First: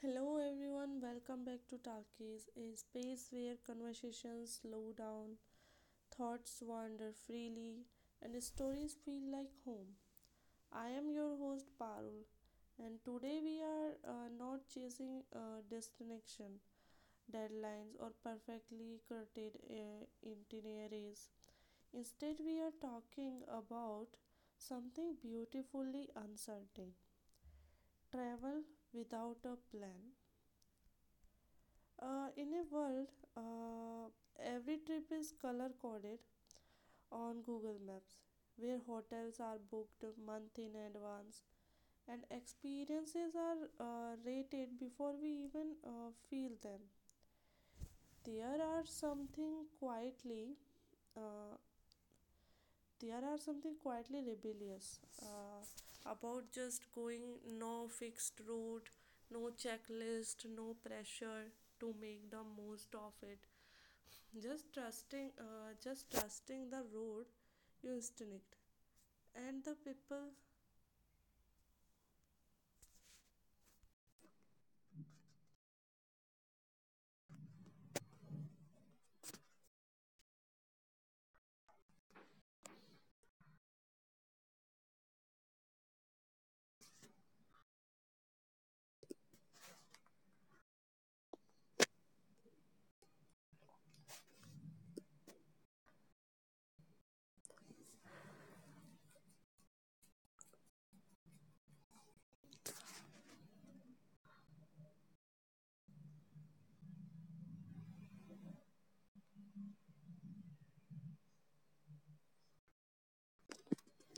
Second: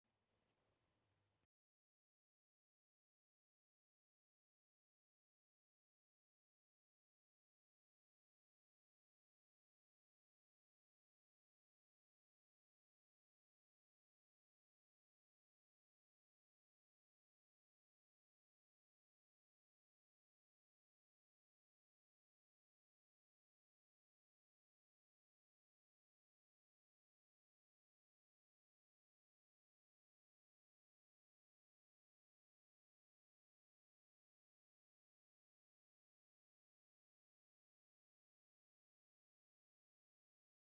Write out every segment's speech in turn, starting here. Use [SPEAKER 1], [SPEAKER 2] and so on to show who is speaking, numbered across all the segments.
[SPEAKER 1] Hello everyone, welcome back to Talkies, a space where conversations slow down, thoughts wander freely, and stories feel like home. I am your host Parul, and today we are not chasing destination, deadlines, or perfectly curated itineraries. Instead, we are talking about something beautifully uncertain travel without a plan. In a world, uh, every trip is color coded on Google Maps, where hotels are booked month in advance and experiences are rated before we even feel them. There are something quietly, uh, there are something quietly rebellious about just going no fixed route, no checklist, no pressure to make the most of it just trusting the road you instinct and the people.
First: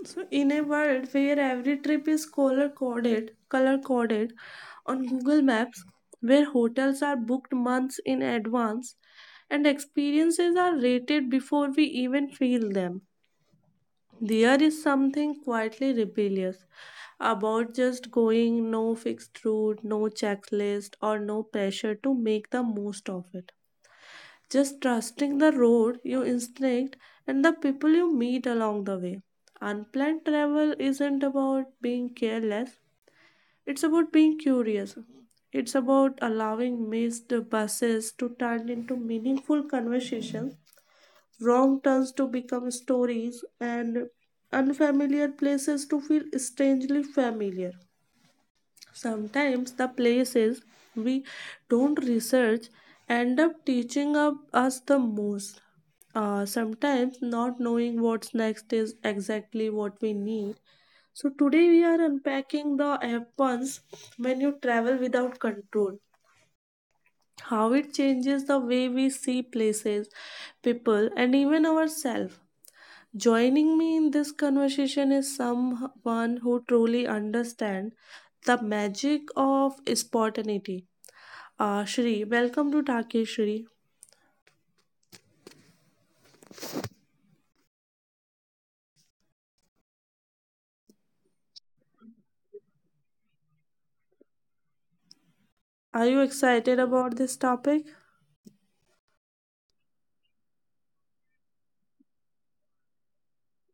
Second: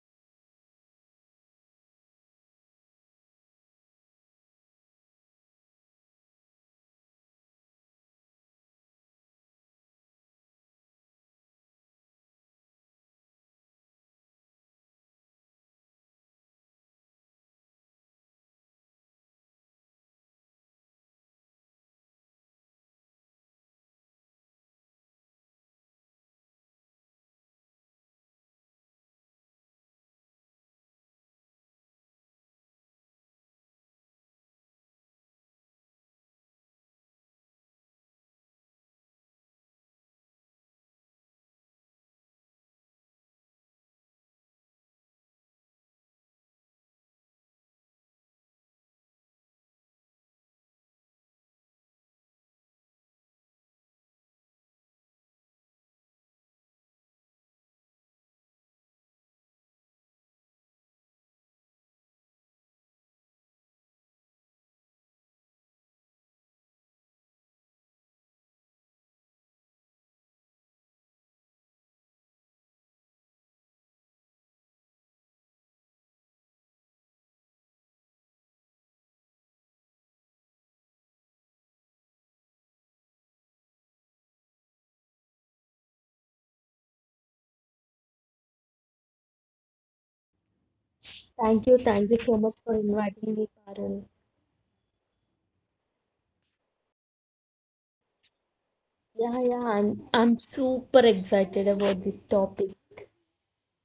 [SPEAKER 1] So in a world where every trip is color coded on Google Maps, where hotels are booked months in advance and experiences are rated before we even feel them, there is something quietly rebellious about just going no fixed route, no checklist, or no pressure to make the most of it. Just trusting the road, your instinct, and the people you meet along the way. Unplanned travel isn't about being careless, it's about being curious. It's about allowing missed buses to turn into meaningful conversations, wrong turns to become stories, and unfamiliar places to feel strangely familiar. Sometimes the places we don't research end up teaching up us the most. Sometimes not knowing what's next is exactly what we need. So today we are unpacking the happens when you travel without control. How it changes the way we see places, people, and even ourselves. Joining me in this conversation is someone who truly understands the magic of spontaneity. Shri, welcome to Take Shri.
[SPEAKER 2] Thank you so much for inviting me, Parul.
[SPEAKER 1] Are you excited about this topic?
[SPEAKER 2] Yeah, I'm super excited about this topic.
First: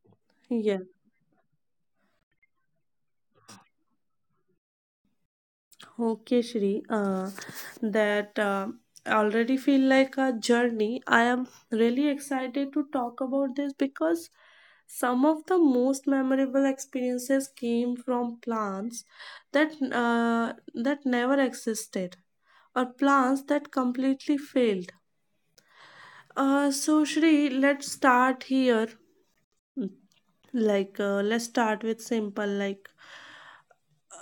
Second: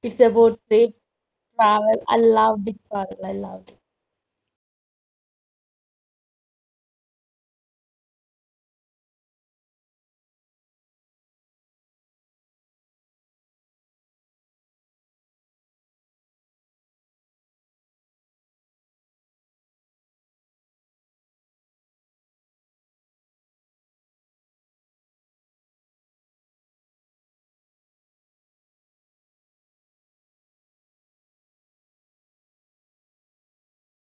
[SPEAKER 2] It's about
[SPEAKER 1] Yes.
[SPEAKER 2] trip travel. I loved it, Parul. I loved it.
[SPEAKER 1] Okay, Shri, that already feel like a journey. I am really excited to talk about this because some of the most memorable experiences came from plants that never existed or plants that completely failed. So Shri, let's start here. Let's start with simple, like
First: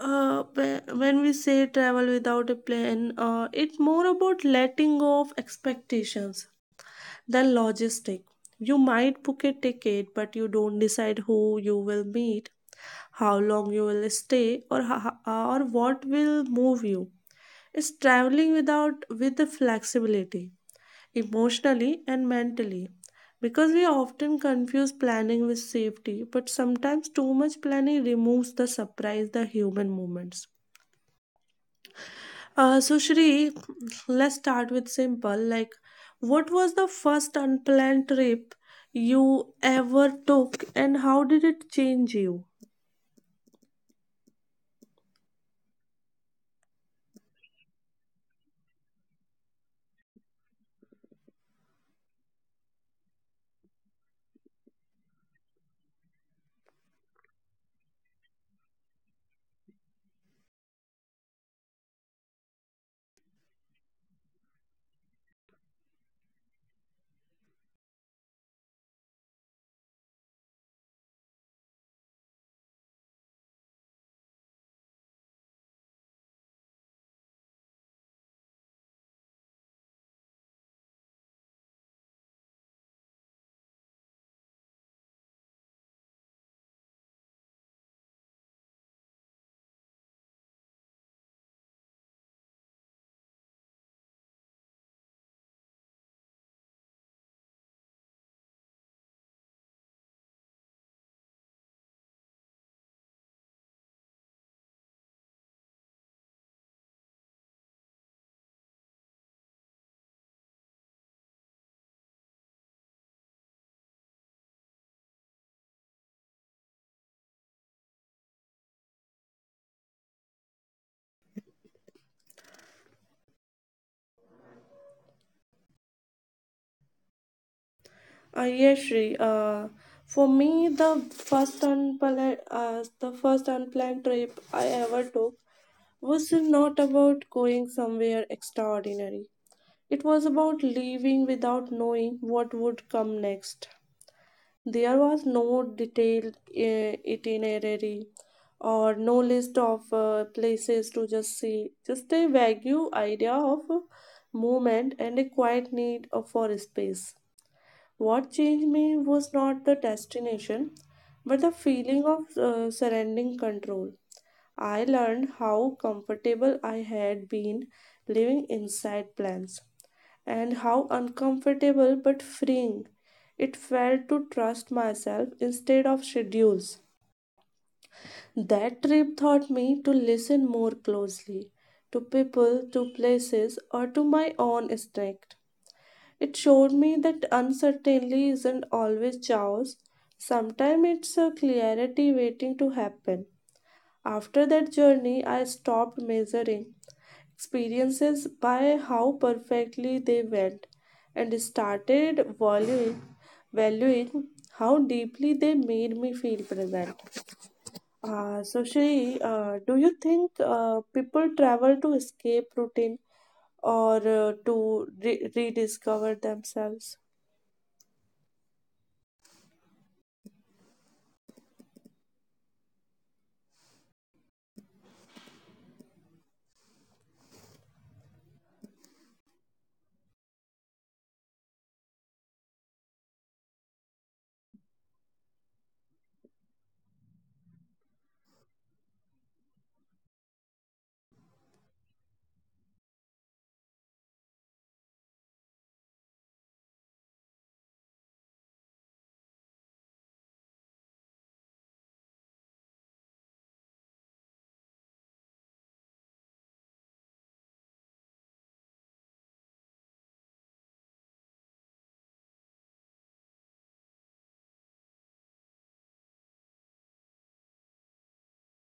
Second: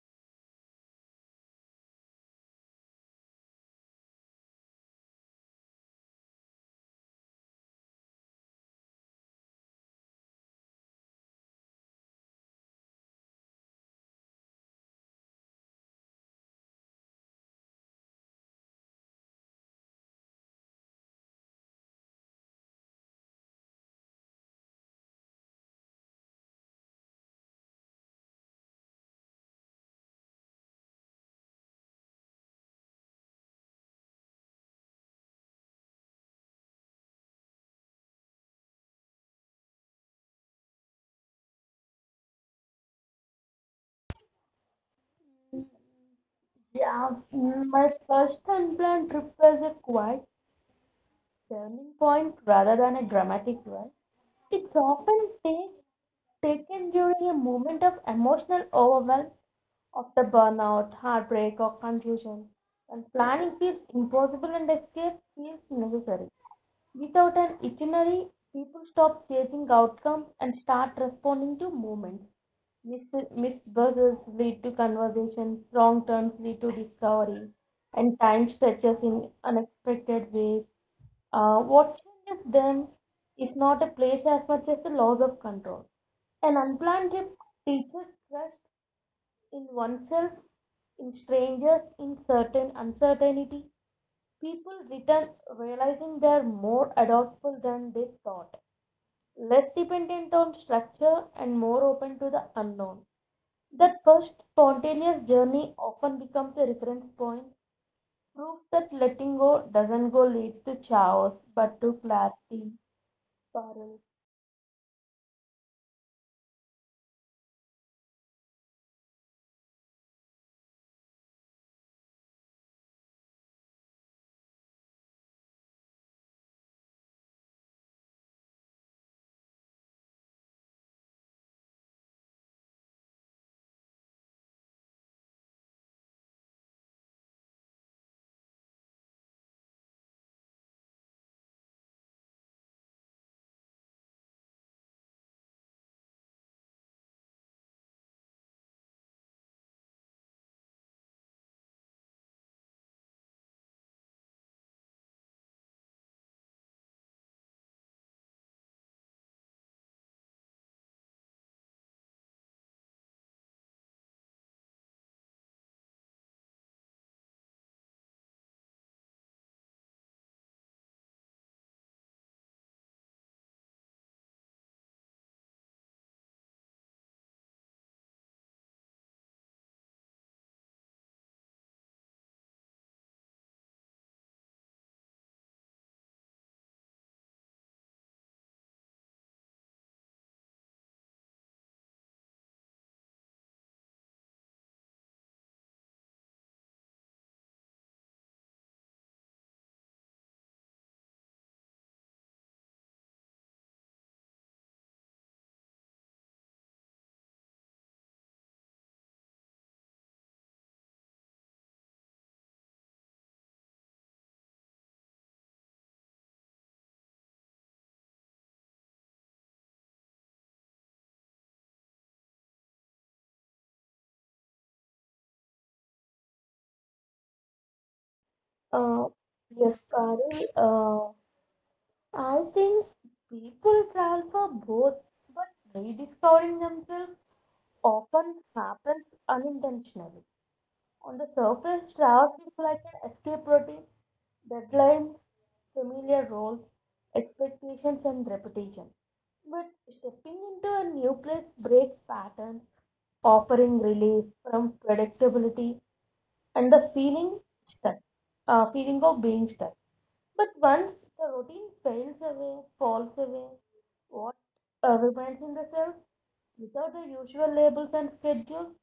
[SPEAKER 1] uh, whe- when we say travel without a plan, it's more about letting go of expectations than logistic. You might book a ticket, but you don't decide who you will meet, how long you will stay, or what will move you. It's traveling without with the flexibility, emotionally and mentally. Because we often confuse planning with safety, but sometimes too much planning removes the surprise, the human moments. So Shri, let's start with simple. Like, what was the first unplanned trip you ever took, and how did it change you?
[SPEAKER 2] Yeah, my first unplanned trip was a quiet turning point rather than a dramatic one. It's often take, taken during a moment of emotional overwhelm of the burnout, heartbreak, or confusion. And planning feels impossible and escape feels necessary. Without an itinerary, people stop chasing outcomes and start responding to moments. Missed buses lead to conversations, wrong turns lead to discovery, and time stretches in unexpected ways. What changes then is not a place as much as the loss of control. An unplanned trip teaches trust in oneself, in strangers, in certain uncertainty. People return realizing they are more adaptable than they thought, less dependent on structure and more open to the unknown. That first spontaneous journey often becomes a reference point, proves that letting go doesn't go leads to chaos but to clarity, Parul.
[SPEAKER 1] Yes, Shri. For me, the first unplanned trip I ever took was not about going somewhere extraordinary. It was about leaving without knowing what would come next. There was no detailed itinerary or no list of places to just see, just a vague idea of movement and a quiet need for space. What changed me was not the destination, but the feeling of surrendering control. I learned how comfortable I had been living inside plans and how uncomfortable but freeing it felt to trust myself instead of schedules. That trip taught me to listen more closely to people, to places, or to my own instinct. It showed me that uncertainty isn't always chaos, sometimes it's a clarity waiting to happen. After that journey, I stopped measuring experiences by how perfectly they went and started valuing how deeply they made me feel present. So Shri, do you think people travel to escape routine or to rediscover themselves?
[SPEAKER 2] Uh, yes, Parul. I think people travel for both, but rediscovering themselves often happens unintentionally. On the surface, travel feels like an escape routine, deadlines, familiar roles, expectations, and reputation. But stepping into a new place breaks patterns, offering relief from predictability and the stuck, feeling of being stuck. But once the routine falls away, what remains in the self without the usual labels and schedules?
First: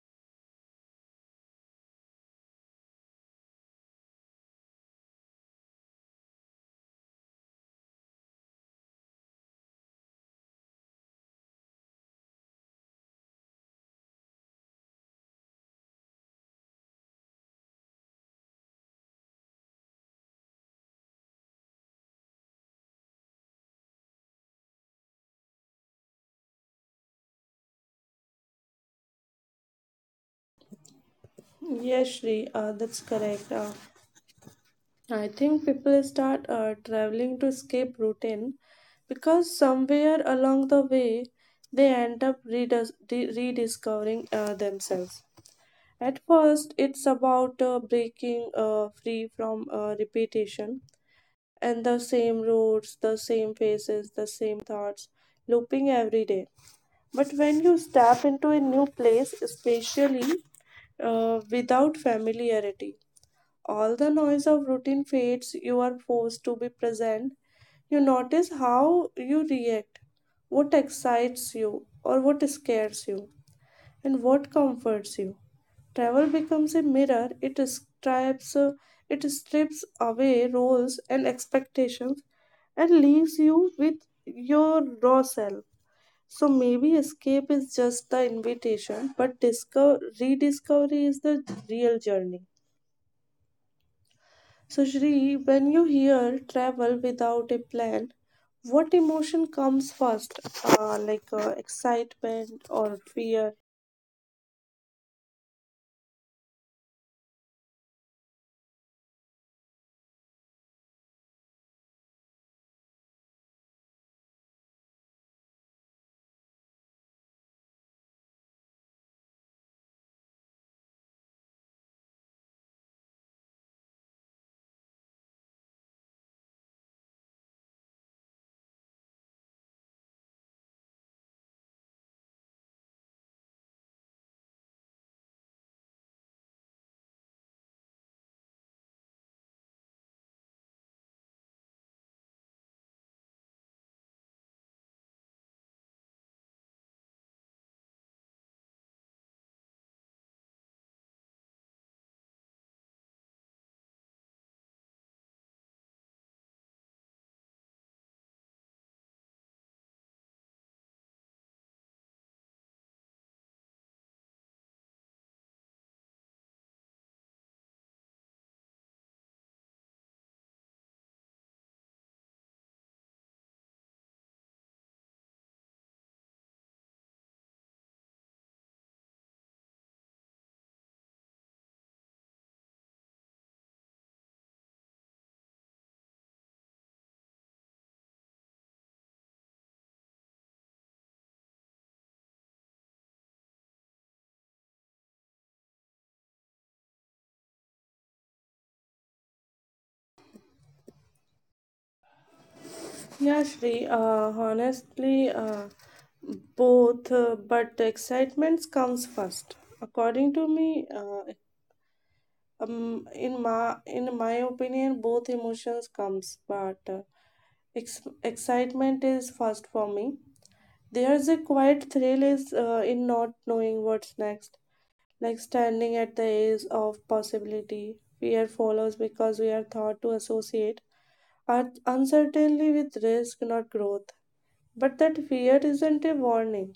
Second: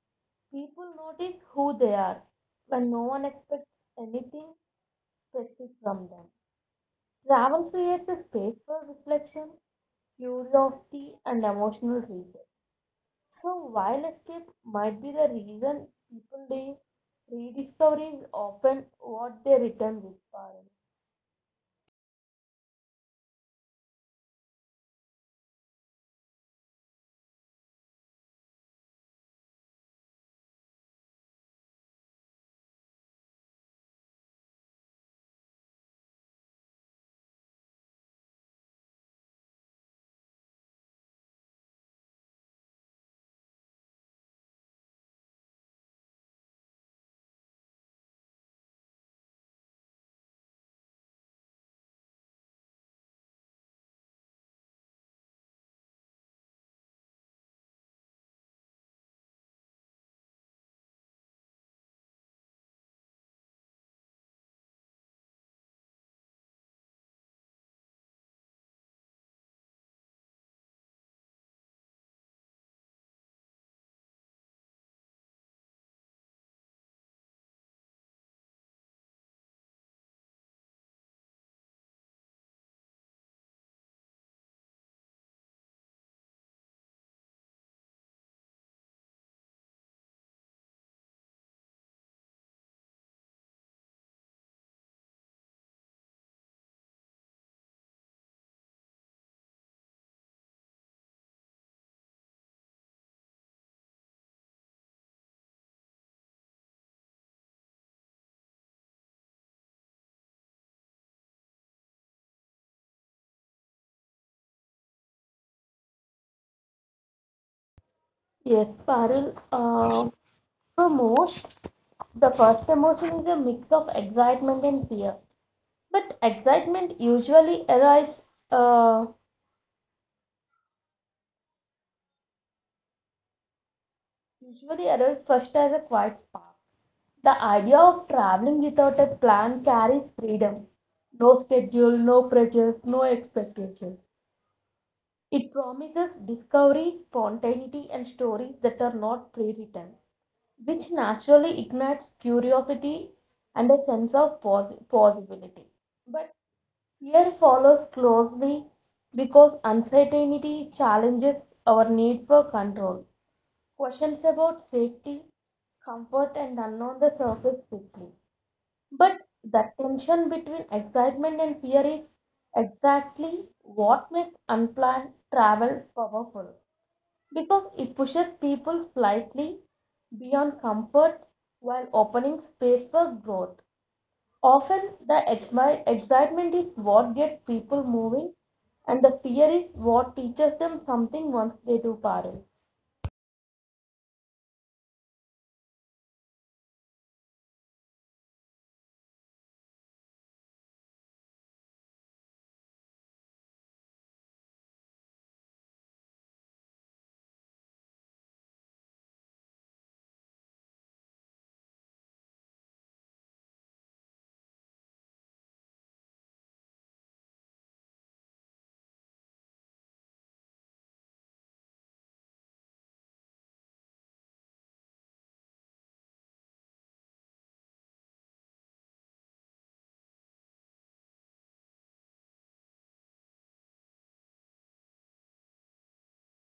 [SPEAKER 2] People notice who they are when no one expects anything specific from them. Travel creates a space for reflection, curiosity, and emotional reset. So, while escape might be the reason people leave, rediscovery is often what they return with, Parul.
[SPEAKER 1] Yes, Shri, that's correct. I think people start traveling to escape routine because somewhere along the way they end up rediscovering themselves. At first, it's about breaking free from repetition and the same routes, the same faces, the same thoughts looping every day. But when you step into a new place, especially without familiarity, all the noise of routine fades, you are forced to be present. You notice how you react, what excites you, or what scares you, and what comforts you. Travel becomes a mirror, it strips away roles and expectations and leaves you with your raw self. So maybe escape is just the invitation, but discover, rediscovery is the real journey. So, Shri, when you hear travel without a plan, what emotion comes first? Like excitement or fear?
[SPEAKER 2] Yes, Parul. For most, the first emotion is a mix of excitement and fear. But excitement usually arrives. Uh, Usually arrives first as a quiet spark. The idea of traveling without a plan carries freedom. No schedule, no pressures, no expectations. It promises discovery, spontaneity, and stories that are not pre written, which naturally ignites curiosity and a sense of possibility. But fear follows closely because uncertainty challenges our need for control. Questions about safety, comfort, and unknown the surface quickly. But the tension between excitement and fear is exactly what makes unplanned travel powerful because it pushes people slightly beyond comfort while opening space for growth. Often, the excitement is what gets people moving, and the fear is what teaches them something once they do, Parul.
[SPEAKER 1] Yeah, Shri, honestly, both, but excitement comes first. According to me, in my opinion, both emotions comes, but excitement is first for me. There's a quiet thrill is in not knowing what's next like standing at the edge of possibility. Fear follows because we are taught to associate our uncertainty with risk, not growth. But that fear isn't a warning,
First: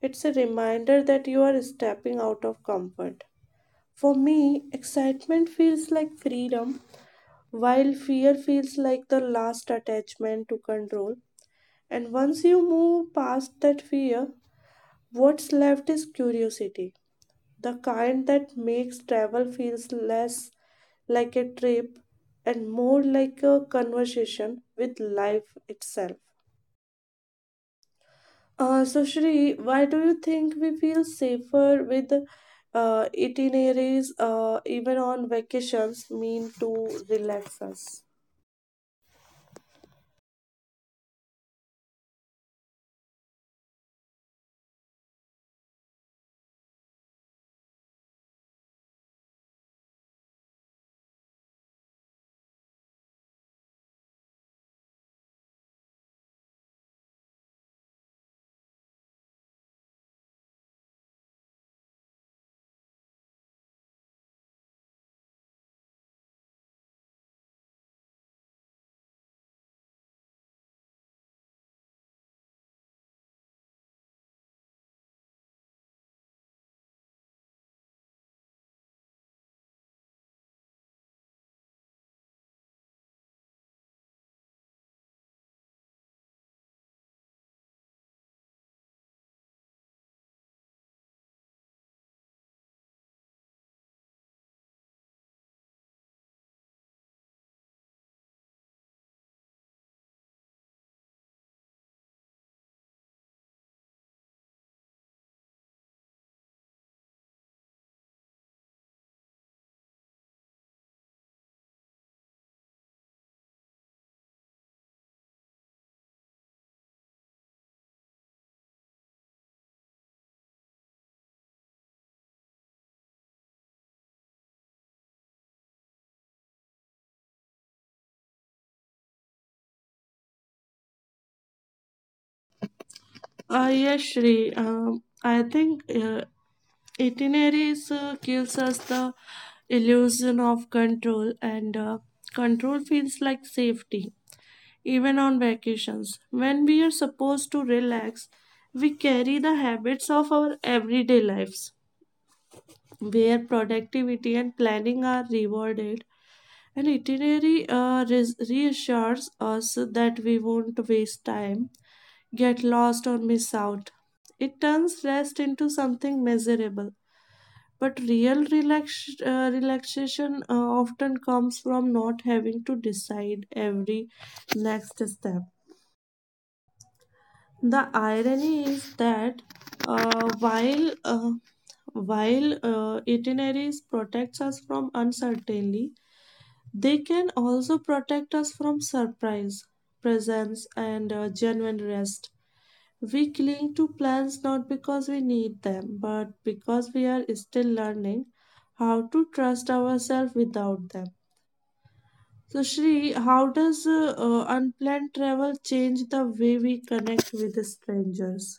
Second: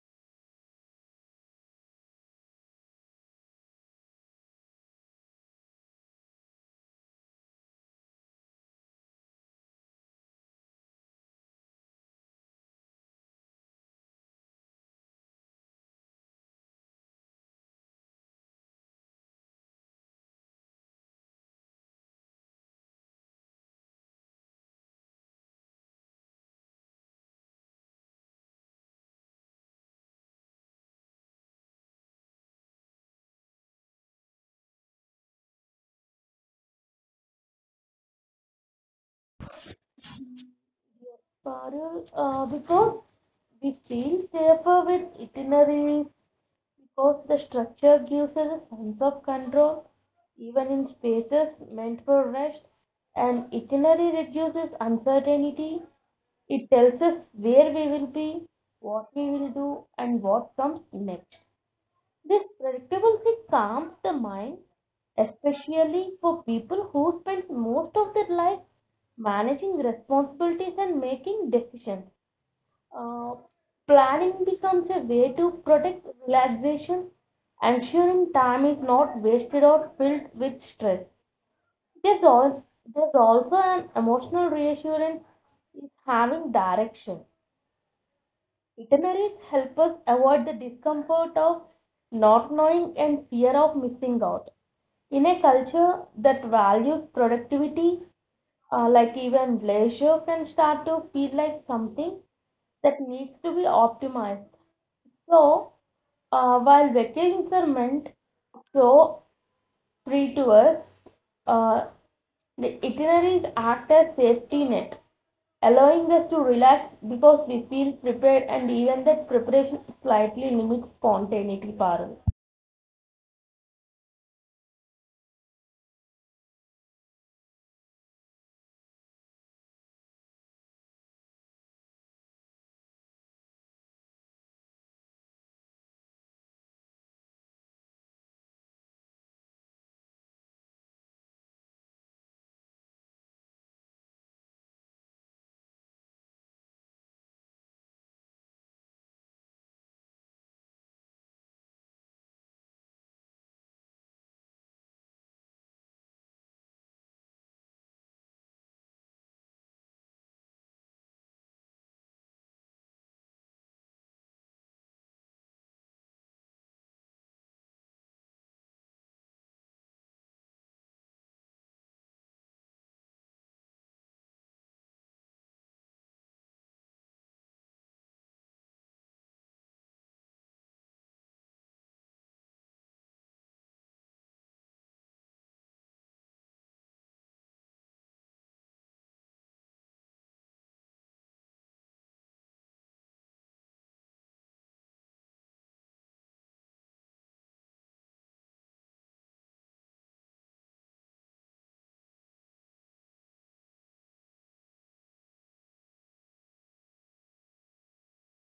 [SPEAKER 1] it's a reminder that you are stepping out of comfort. For me, excitement feels like freedom, while fear feels like the last attachment to control. And once you move past that fear, what's left is curiosity the kind that makes travel feels less like a trip and more like a conversation with life itself. So, Shri, why do you think we feel safer with itineraries, even on vacations, mean to relax us?
[SPEAKER 2] Parul, because we feel safer with itineraries, because the structure gives us a sense of control, even in spaces meant for rest. An itinerary reduces uncertainty. It tells us where we will be, what we will do, and what comes next. This predictability calms the mind, especially for people who spend most of their life managing responsibilities and making decisions. Uh, planning becomes a way to protect relaxation, ensuring time is not wasted or filled with stress. There's, al- there's also an emotional reassurance is having direction. Itineraries help us avoid the discomfort of not knowing and fear of missing out. In a culture that values productivity, like even leisure can start to feel like something that needs to be optimized. So, while vacations are meant so free tour, uh, the itineraries act as safety net, allowing us to relax because we feel prepared and even that preparation slightly limits spontaneity, Parul.
[SPEAKER 1] Yes, Shri. I think itineraries gives us the illusion of control, and control feels like safety, even on vacations. When we are supposed to relax, we carry the habits of our everyday lives, where productivity and planning are rewarded. An itinerary reassures us that we won't waste time, get lost, or miss out. It turns rest into something measurable. But real relaxation often comes from not having to decide every next step. The irony is that uh, while uh, while itineraries protects us from uncertainty, they can also protect us from surprise, presence, and genuine rest. We cling to plans not because we need them, but because we are still learning how to trust ourselves without them. So, Shri, how does unplanned travel change the way we connect with strangers?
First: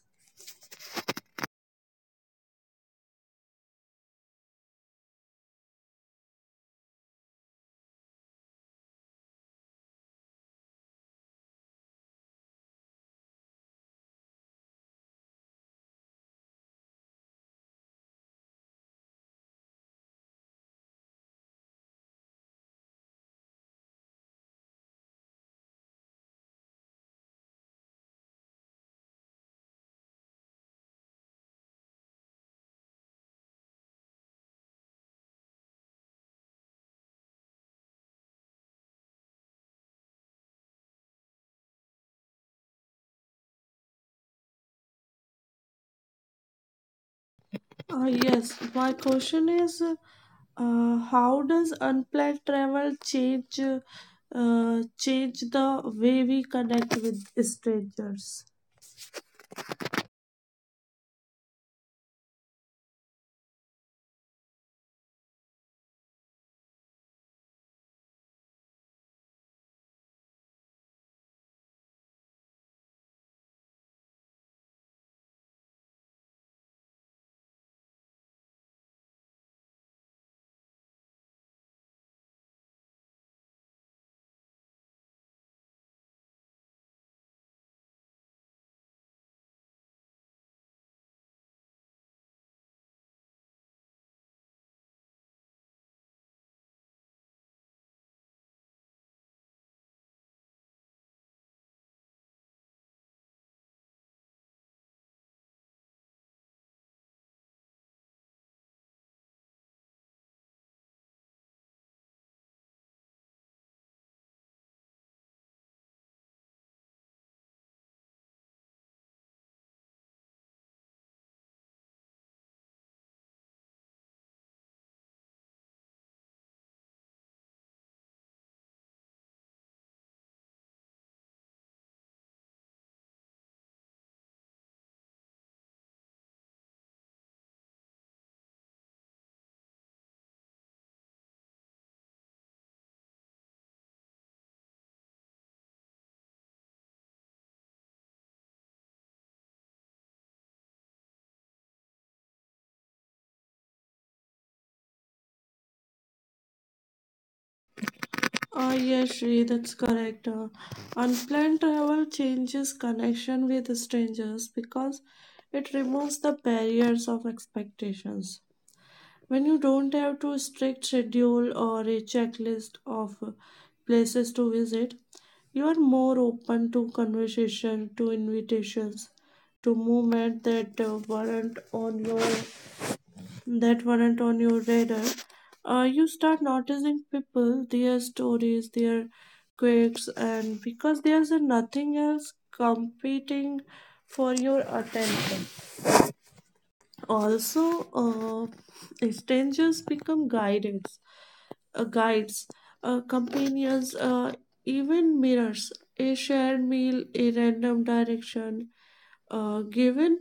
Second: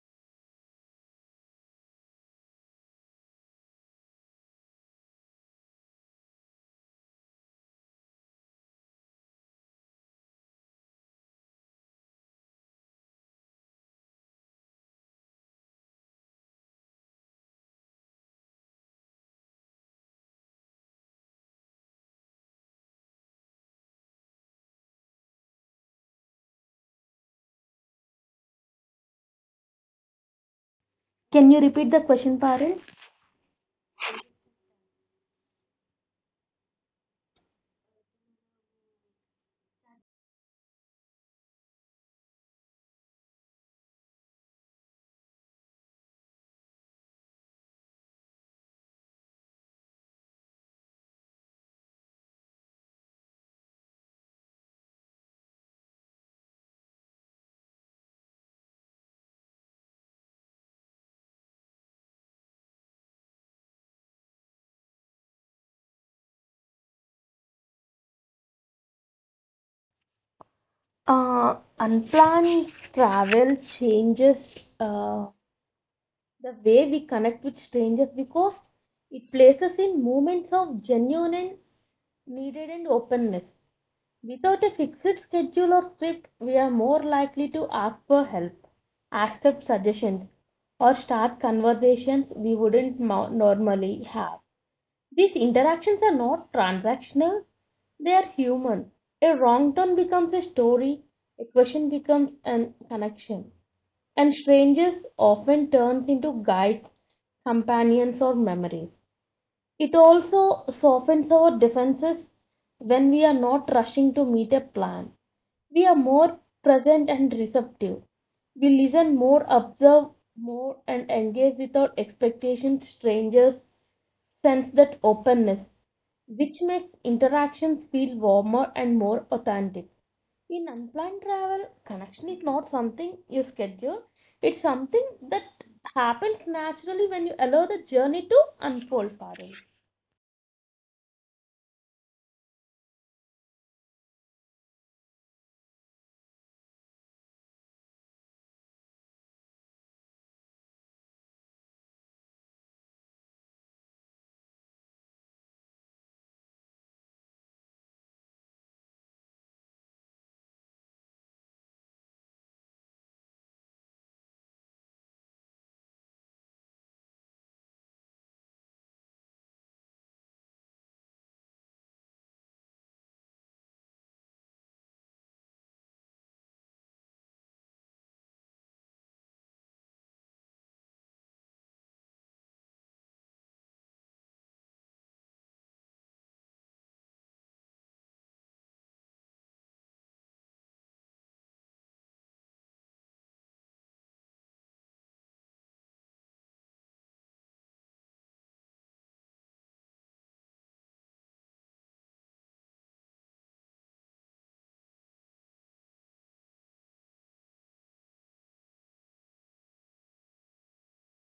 [SPEAKER 2] Can you repeat the question, Parul?
[SPEAKER 1] Yes, my question is how does unplanned travel change the way we connect with strangers?
[SPEAKER 2] Unplanned travel changes the way we connect with strangers because it places in moments of genuine and needed and openness. Without a fixed schedule or script, we are more likely to ask for help, accept suggestions, or start conversations we wouldn't normally have. These interactions are not transactional, they are human. A wrong turn becomes a story, a question becomes a connection, and strangers often turns into guides, companions, or memories. It also softens our defenses when we are not rushing to meet a plan we are more present and receptive. We listen more, observe more, and engage without expectation. Strangers sense that openness, which makes interactions feel warmer and more authentic. In unplanned travel, connection is not something you schedule, it's something that happens naturally when you allow the journey to unfold, Parul.
[SPEAKER 1] Yes, Shri, that's correct. Unplanned travel changes connection with strangers because it removes the barriers of expectations. When you don't have to strict schedule or a checklist of places to visit, you are more open to conversation, to invitations, to movement that weren't on your that weren't on your radar. You start noticing people, their stories, their quirks, and because there's nothing else competing for your attention. Also, strangers become guidance guides, companions, even mirrors. A shared meal, a random direction given,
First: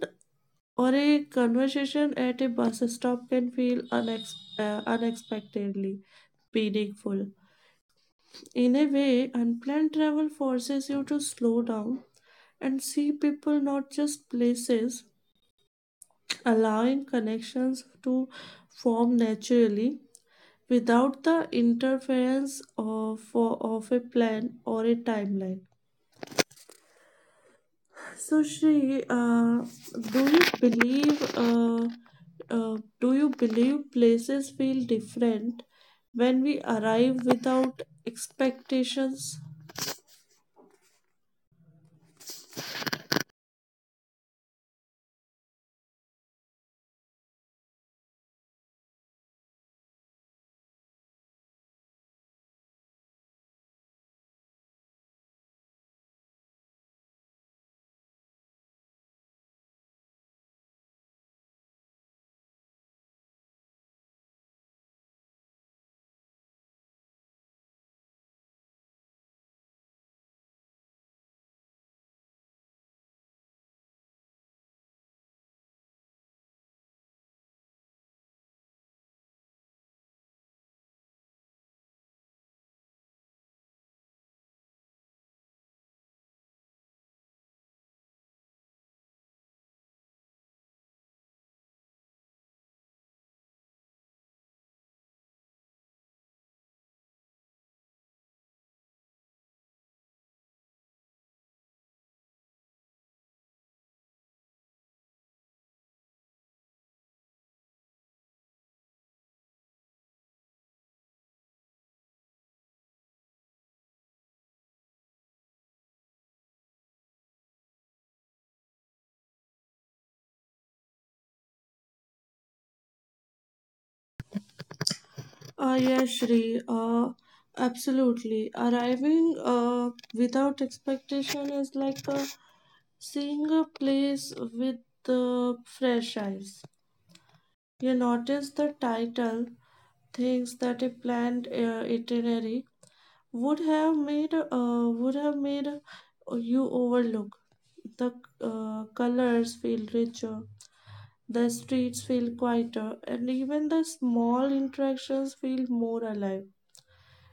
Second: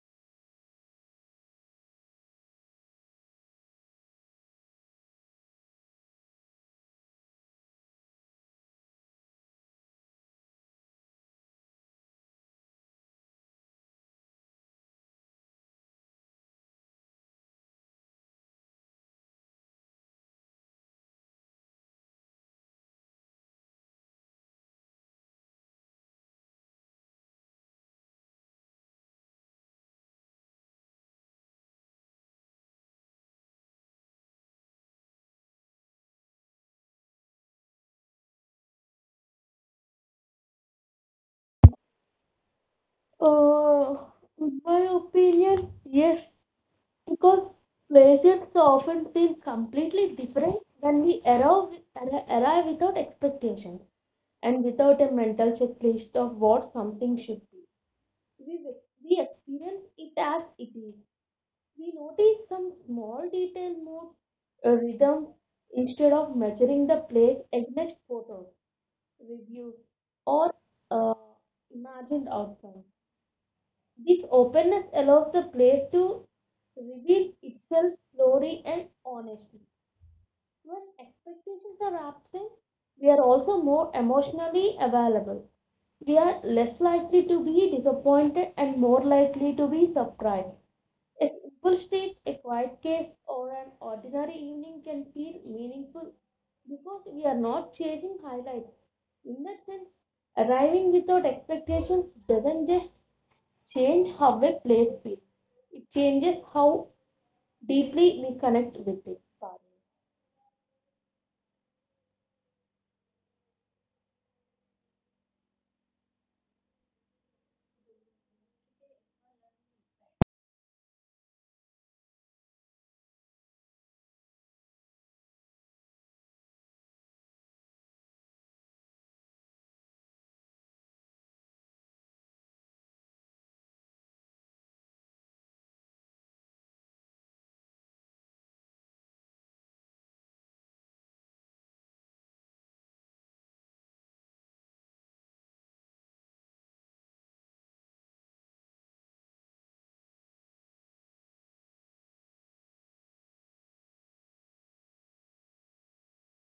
[SPEAKER 1] or a conversation at a bus stop can feel unexpectedly meaningful. In a way, unplanned travel forces you to slow down and see people, not just places, allowing connections to form naturally without the interference of a plan or a timeline. So, Shri, do you believe uh, do you believe places feel different when we arrive without expectations?
[SPEAKER 2] Uh, in my opinion, yes, because places often feel completely different when we arrive without expectations and without a mental checklist of what something should be. We, we experience it as it is. We notice some small detail, mood, rhythm, instead of measuring the place against photos, reviews, or uh, imagined outcomes. This openness allows the place to reveal itself slowly and honestly. When expectations are absent, we are also more emotionally available. We are less likely to be disappointed and more likely to be surprised. A simple street, a quiet cave, or an ordinary evening can feel meaningful because we are not chasing highlights. In that sense, arriving without expectations doesn't just change how a place feels, it changes how deeply we connect with it.
[SPEAKER 1] Yeah, Shri, absolutely. Arriving without expectation is like seeing a place with fresh eyes. You notice the title, things that a planned itinerary would have made you overlook. The colors feel richer, the streets feel quieter, and even the small interactions feel more alive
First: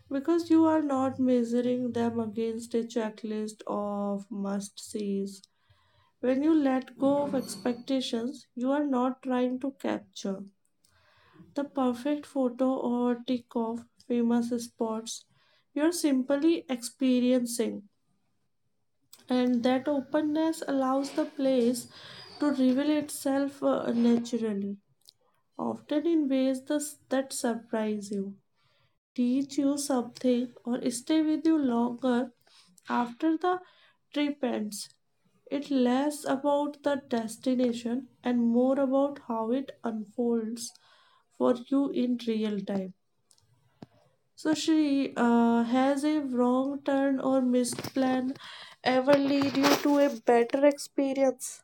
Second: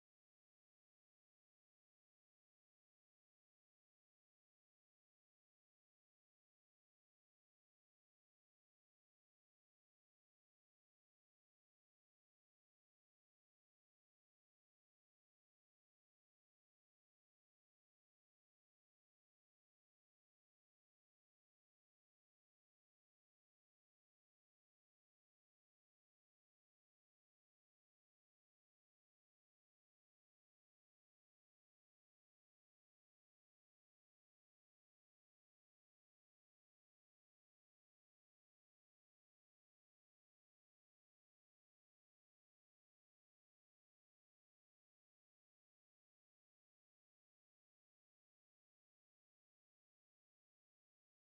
[SPEAKER 1] because you are not measuring them against a checklist of must-sees. When you let go of expectations, you are not trying to capture the perfect photo or tick off famous spots, you're simply experiencing, and that openness allows the place to reveal itself naturally, often in ways that surprise you, teach you something, or stay with you longer after the trip ends. It less about the destination and more about how it unfolds for you in real time. So she has a wrong turn or missed plan ever lead you to a better experience?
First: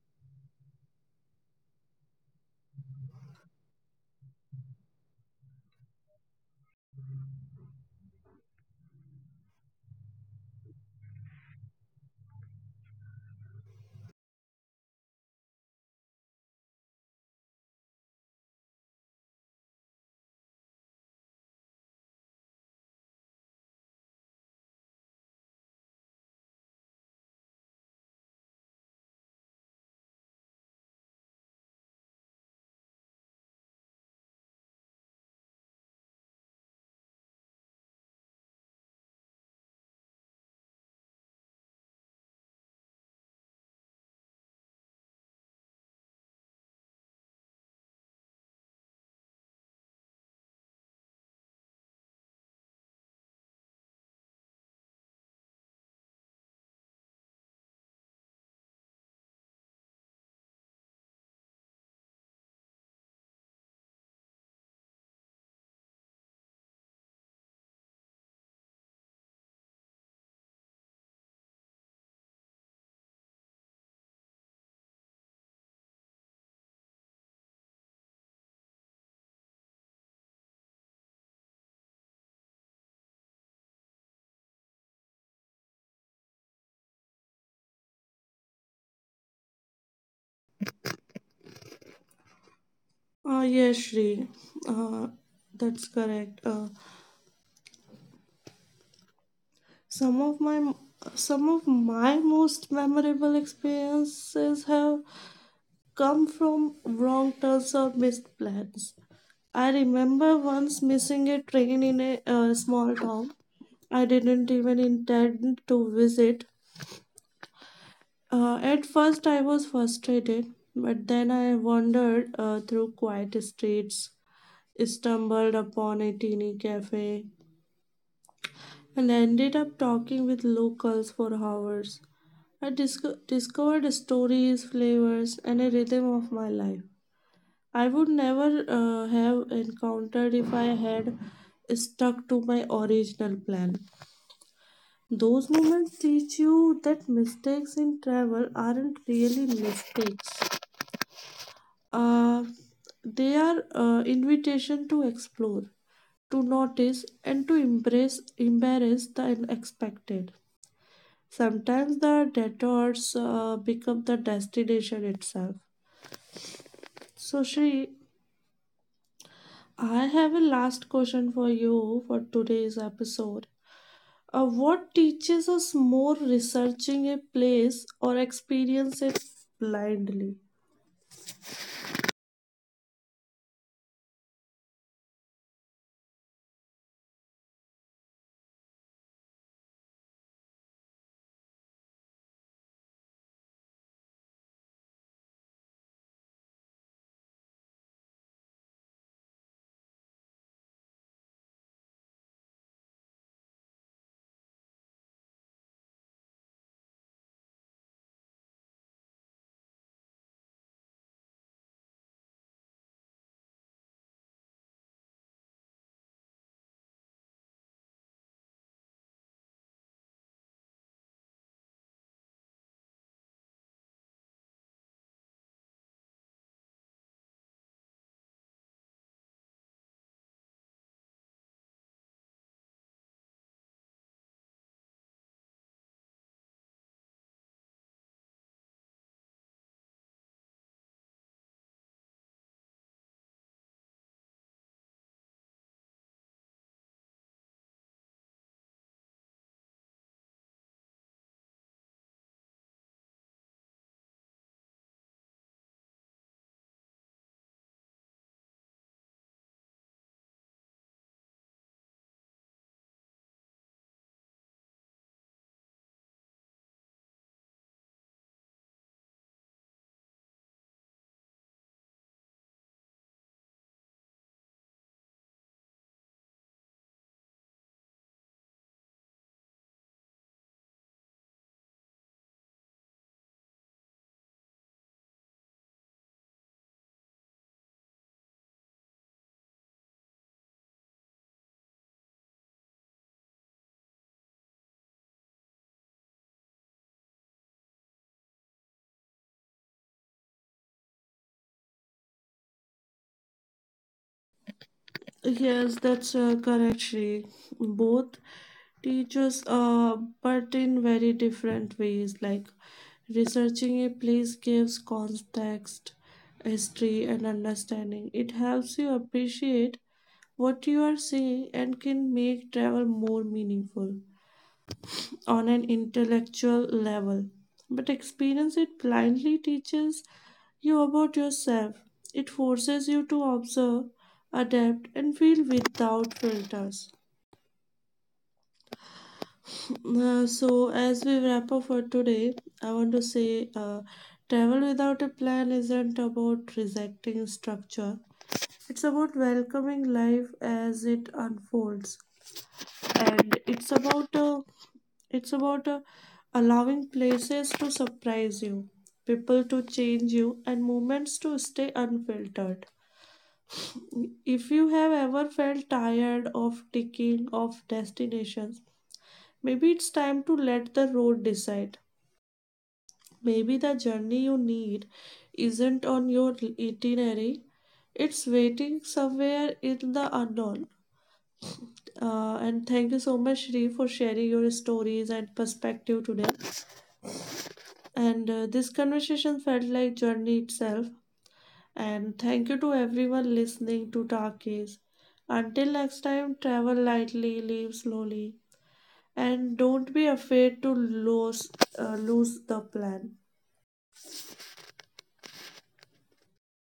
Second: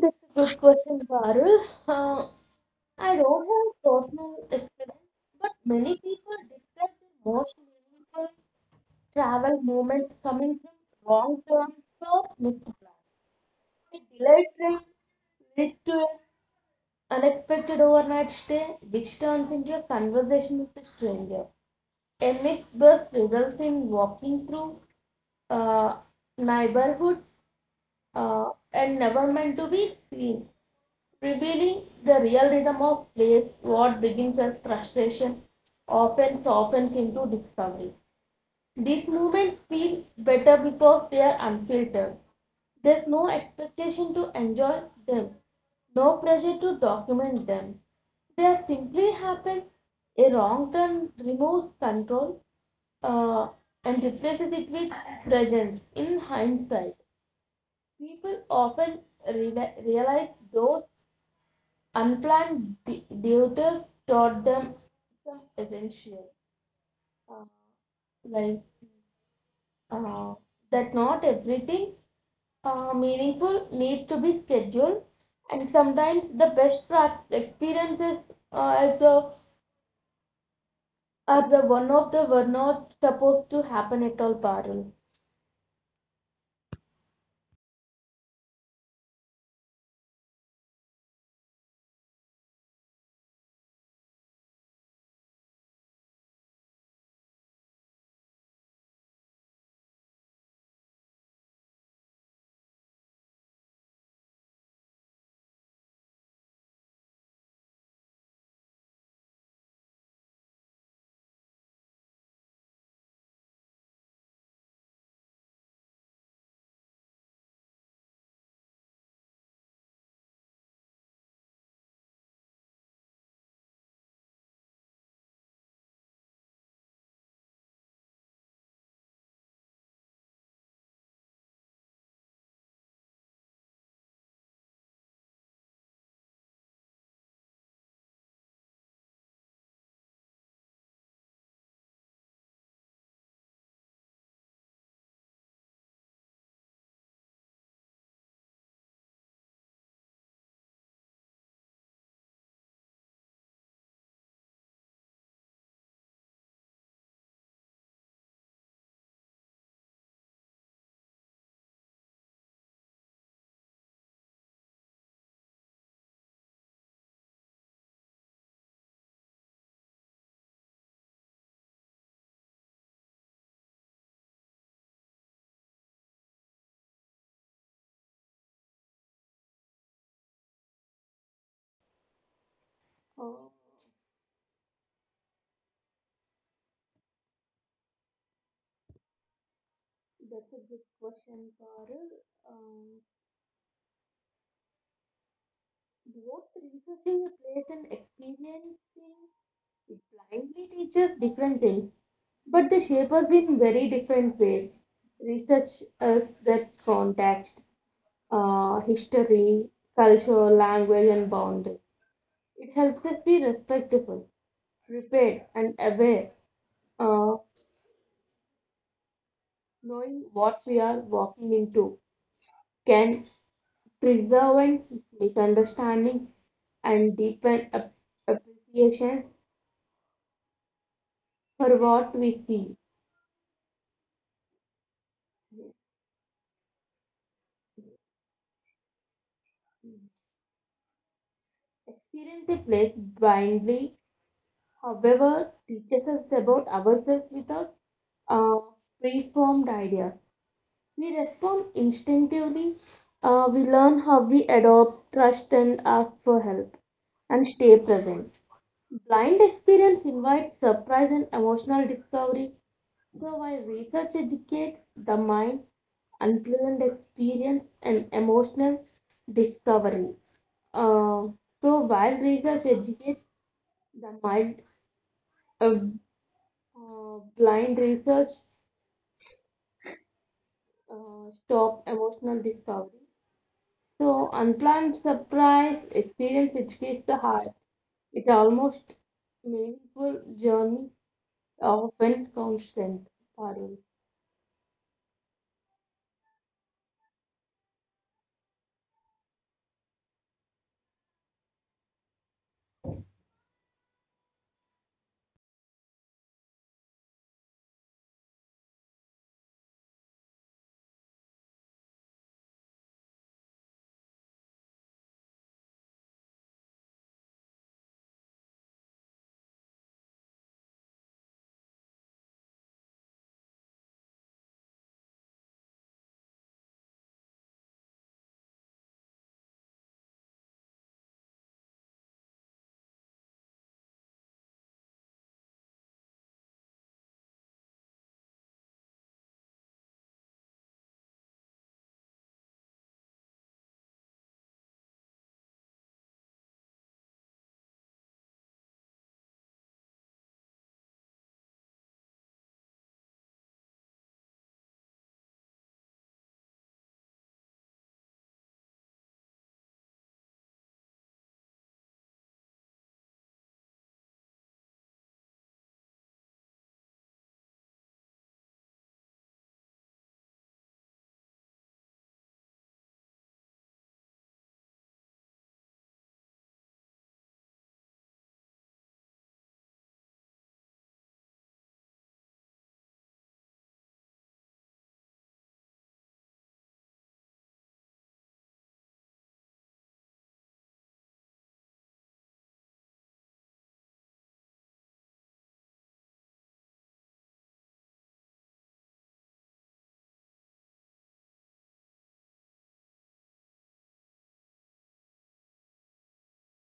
[SPEAKER 2] That's a good question, Parul. Uh, I don't have a personal experience, but many people describe their most meaningful travel moments coming from wrong turns or missed plans. A delayed train leads to an unexpected overnight stay, which turns into a conversation with a stranger. A mixed bus results in walking through uh, neighborhoods and never meant to be seen. Revealing the real rhythm of plays, what begins as frustration often softens into discovery. These moments feel better because they are unfiltered. There's no expectation to enjoy them, no pressure to document them. They simply happen. A wrong turn removes control uh, and replaces it with presence. In hindsight, people often realize those unplanned duties taught them some essential, uh, like uh, that not everything meaningful needs to be scheduled, and sometimes the best experiences uh, are the are the one of the were not supposed to happen at all, Parul.
[SPEAKER 1] Yes, Shri. Uh, that's correct. Some of my some of my most memorable experiences have come from wrong turns or missed plans. I remember once missing a train in a small town I didn't even intend to visit. At first, I was frustrated, but then I wandered through quiet streets, stumbled upon a teeny cafe, and ended up talking with locals for hours. I discovered stories, flavors, and a rhythm of my life I would never have encountered if I had stuck to my original plan. Those moments teach you that mistakes in travel aren't really mistakes. Uh, they are invitation to explore, to notice, and to embrace the unexpected. Sometimes the detours become the destination itself. So, Shri, I have a last question for you for today's episode. What teaches us more researching a place or experience it blindly?
[SPEAKER 2] Oh, that's a good question, Parul. Um, Both researching a place and experiencing it blindly teaches different things, but they shape us in very different ways. Research us that context, history, culture, language, and boundaries. It helps us be respectful, prepared, and aware. Uh, knowing what we are walking into can preserve misunderstanding and deepen appreciation for what we see. Experience a place blindly, however, teaches us about ourselves without uh, preformed ideas. We respond instinctively. We learn how we adopt, trust, and ask for help, and stay present. Blind experience invites surprise and emotional discovery. So, while research educates the mind, unpleasant experience and emotional discovery. Uh, so, while research educates the mind, uh, blind research stop emotional discovery. So, unplanned surprise experience which the heart. It almost meaningful journey often constant. Pardon.
[SPEAKER 1] Yes, that's correct, Shri. Both teachers, but in very different ways. Like researching a place gives context, history, and understanding. It helps you appreciate what you are seeing and can make travel more meaningful on an intellectual level, but experience it blindly teaches you about yourself. It forces you to observe, adapt, and feel without filters. So, as we wrap up for today, I want to say travel without a plan isn't about rejecting structure, it's about welcoming life as it unfolds, and it's about allowing places to surprise you, people to change you, and moments to stay unfiltered. If you have ever felt tired of ticking off destinations, maybe it's time to let the road decide. Maybe the journey you need isn't on your itinerary, it's waiting somewhere in the unknown. And thank you so much, Shri, for sharing your stories and perspective today. And this conversation felt like journey itself. And thank you to everyone listening to Talkies. Until next time, travel lightly, live slowly, and don't be afraid to lose the plan.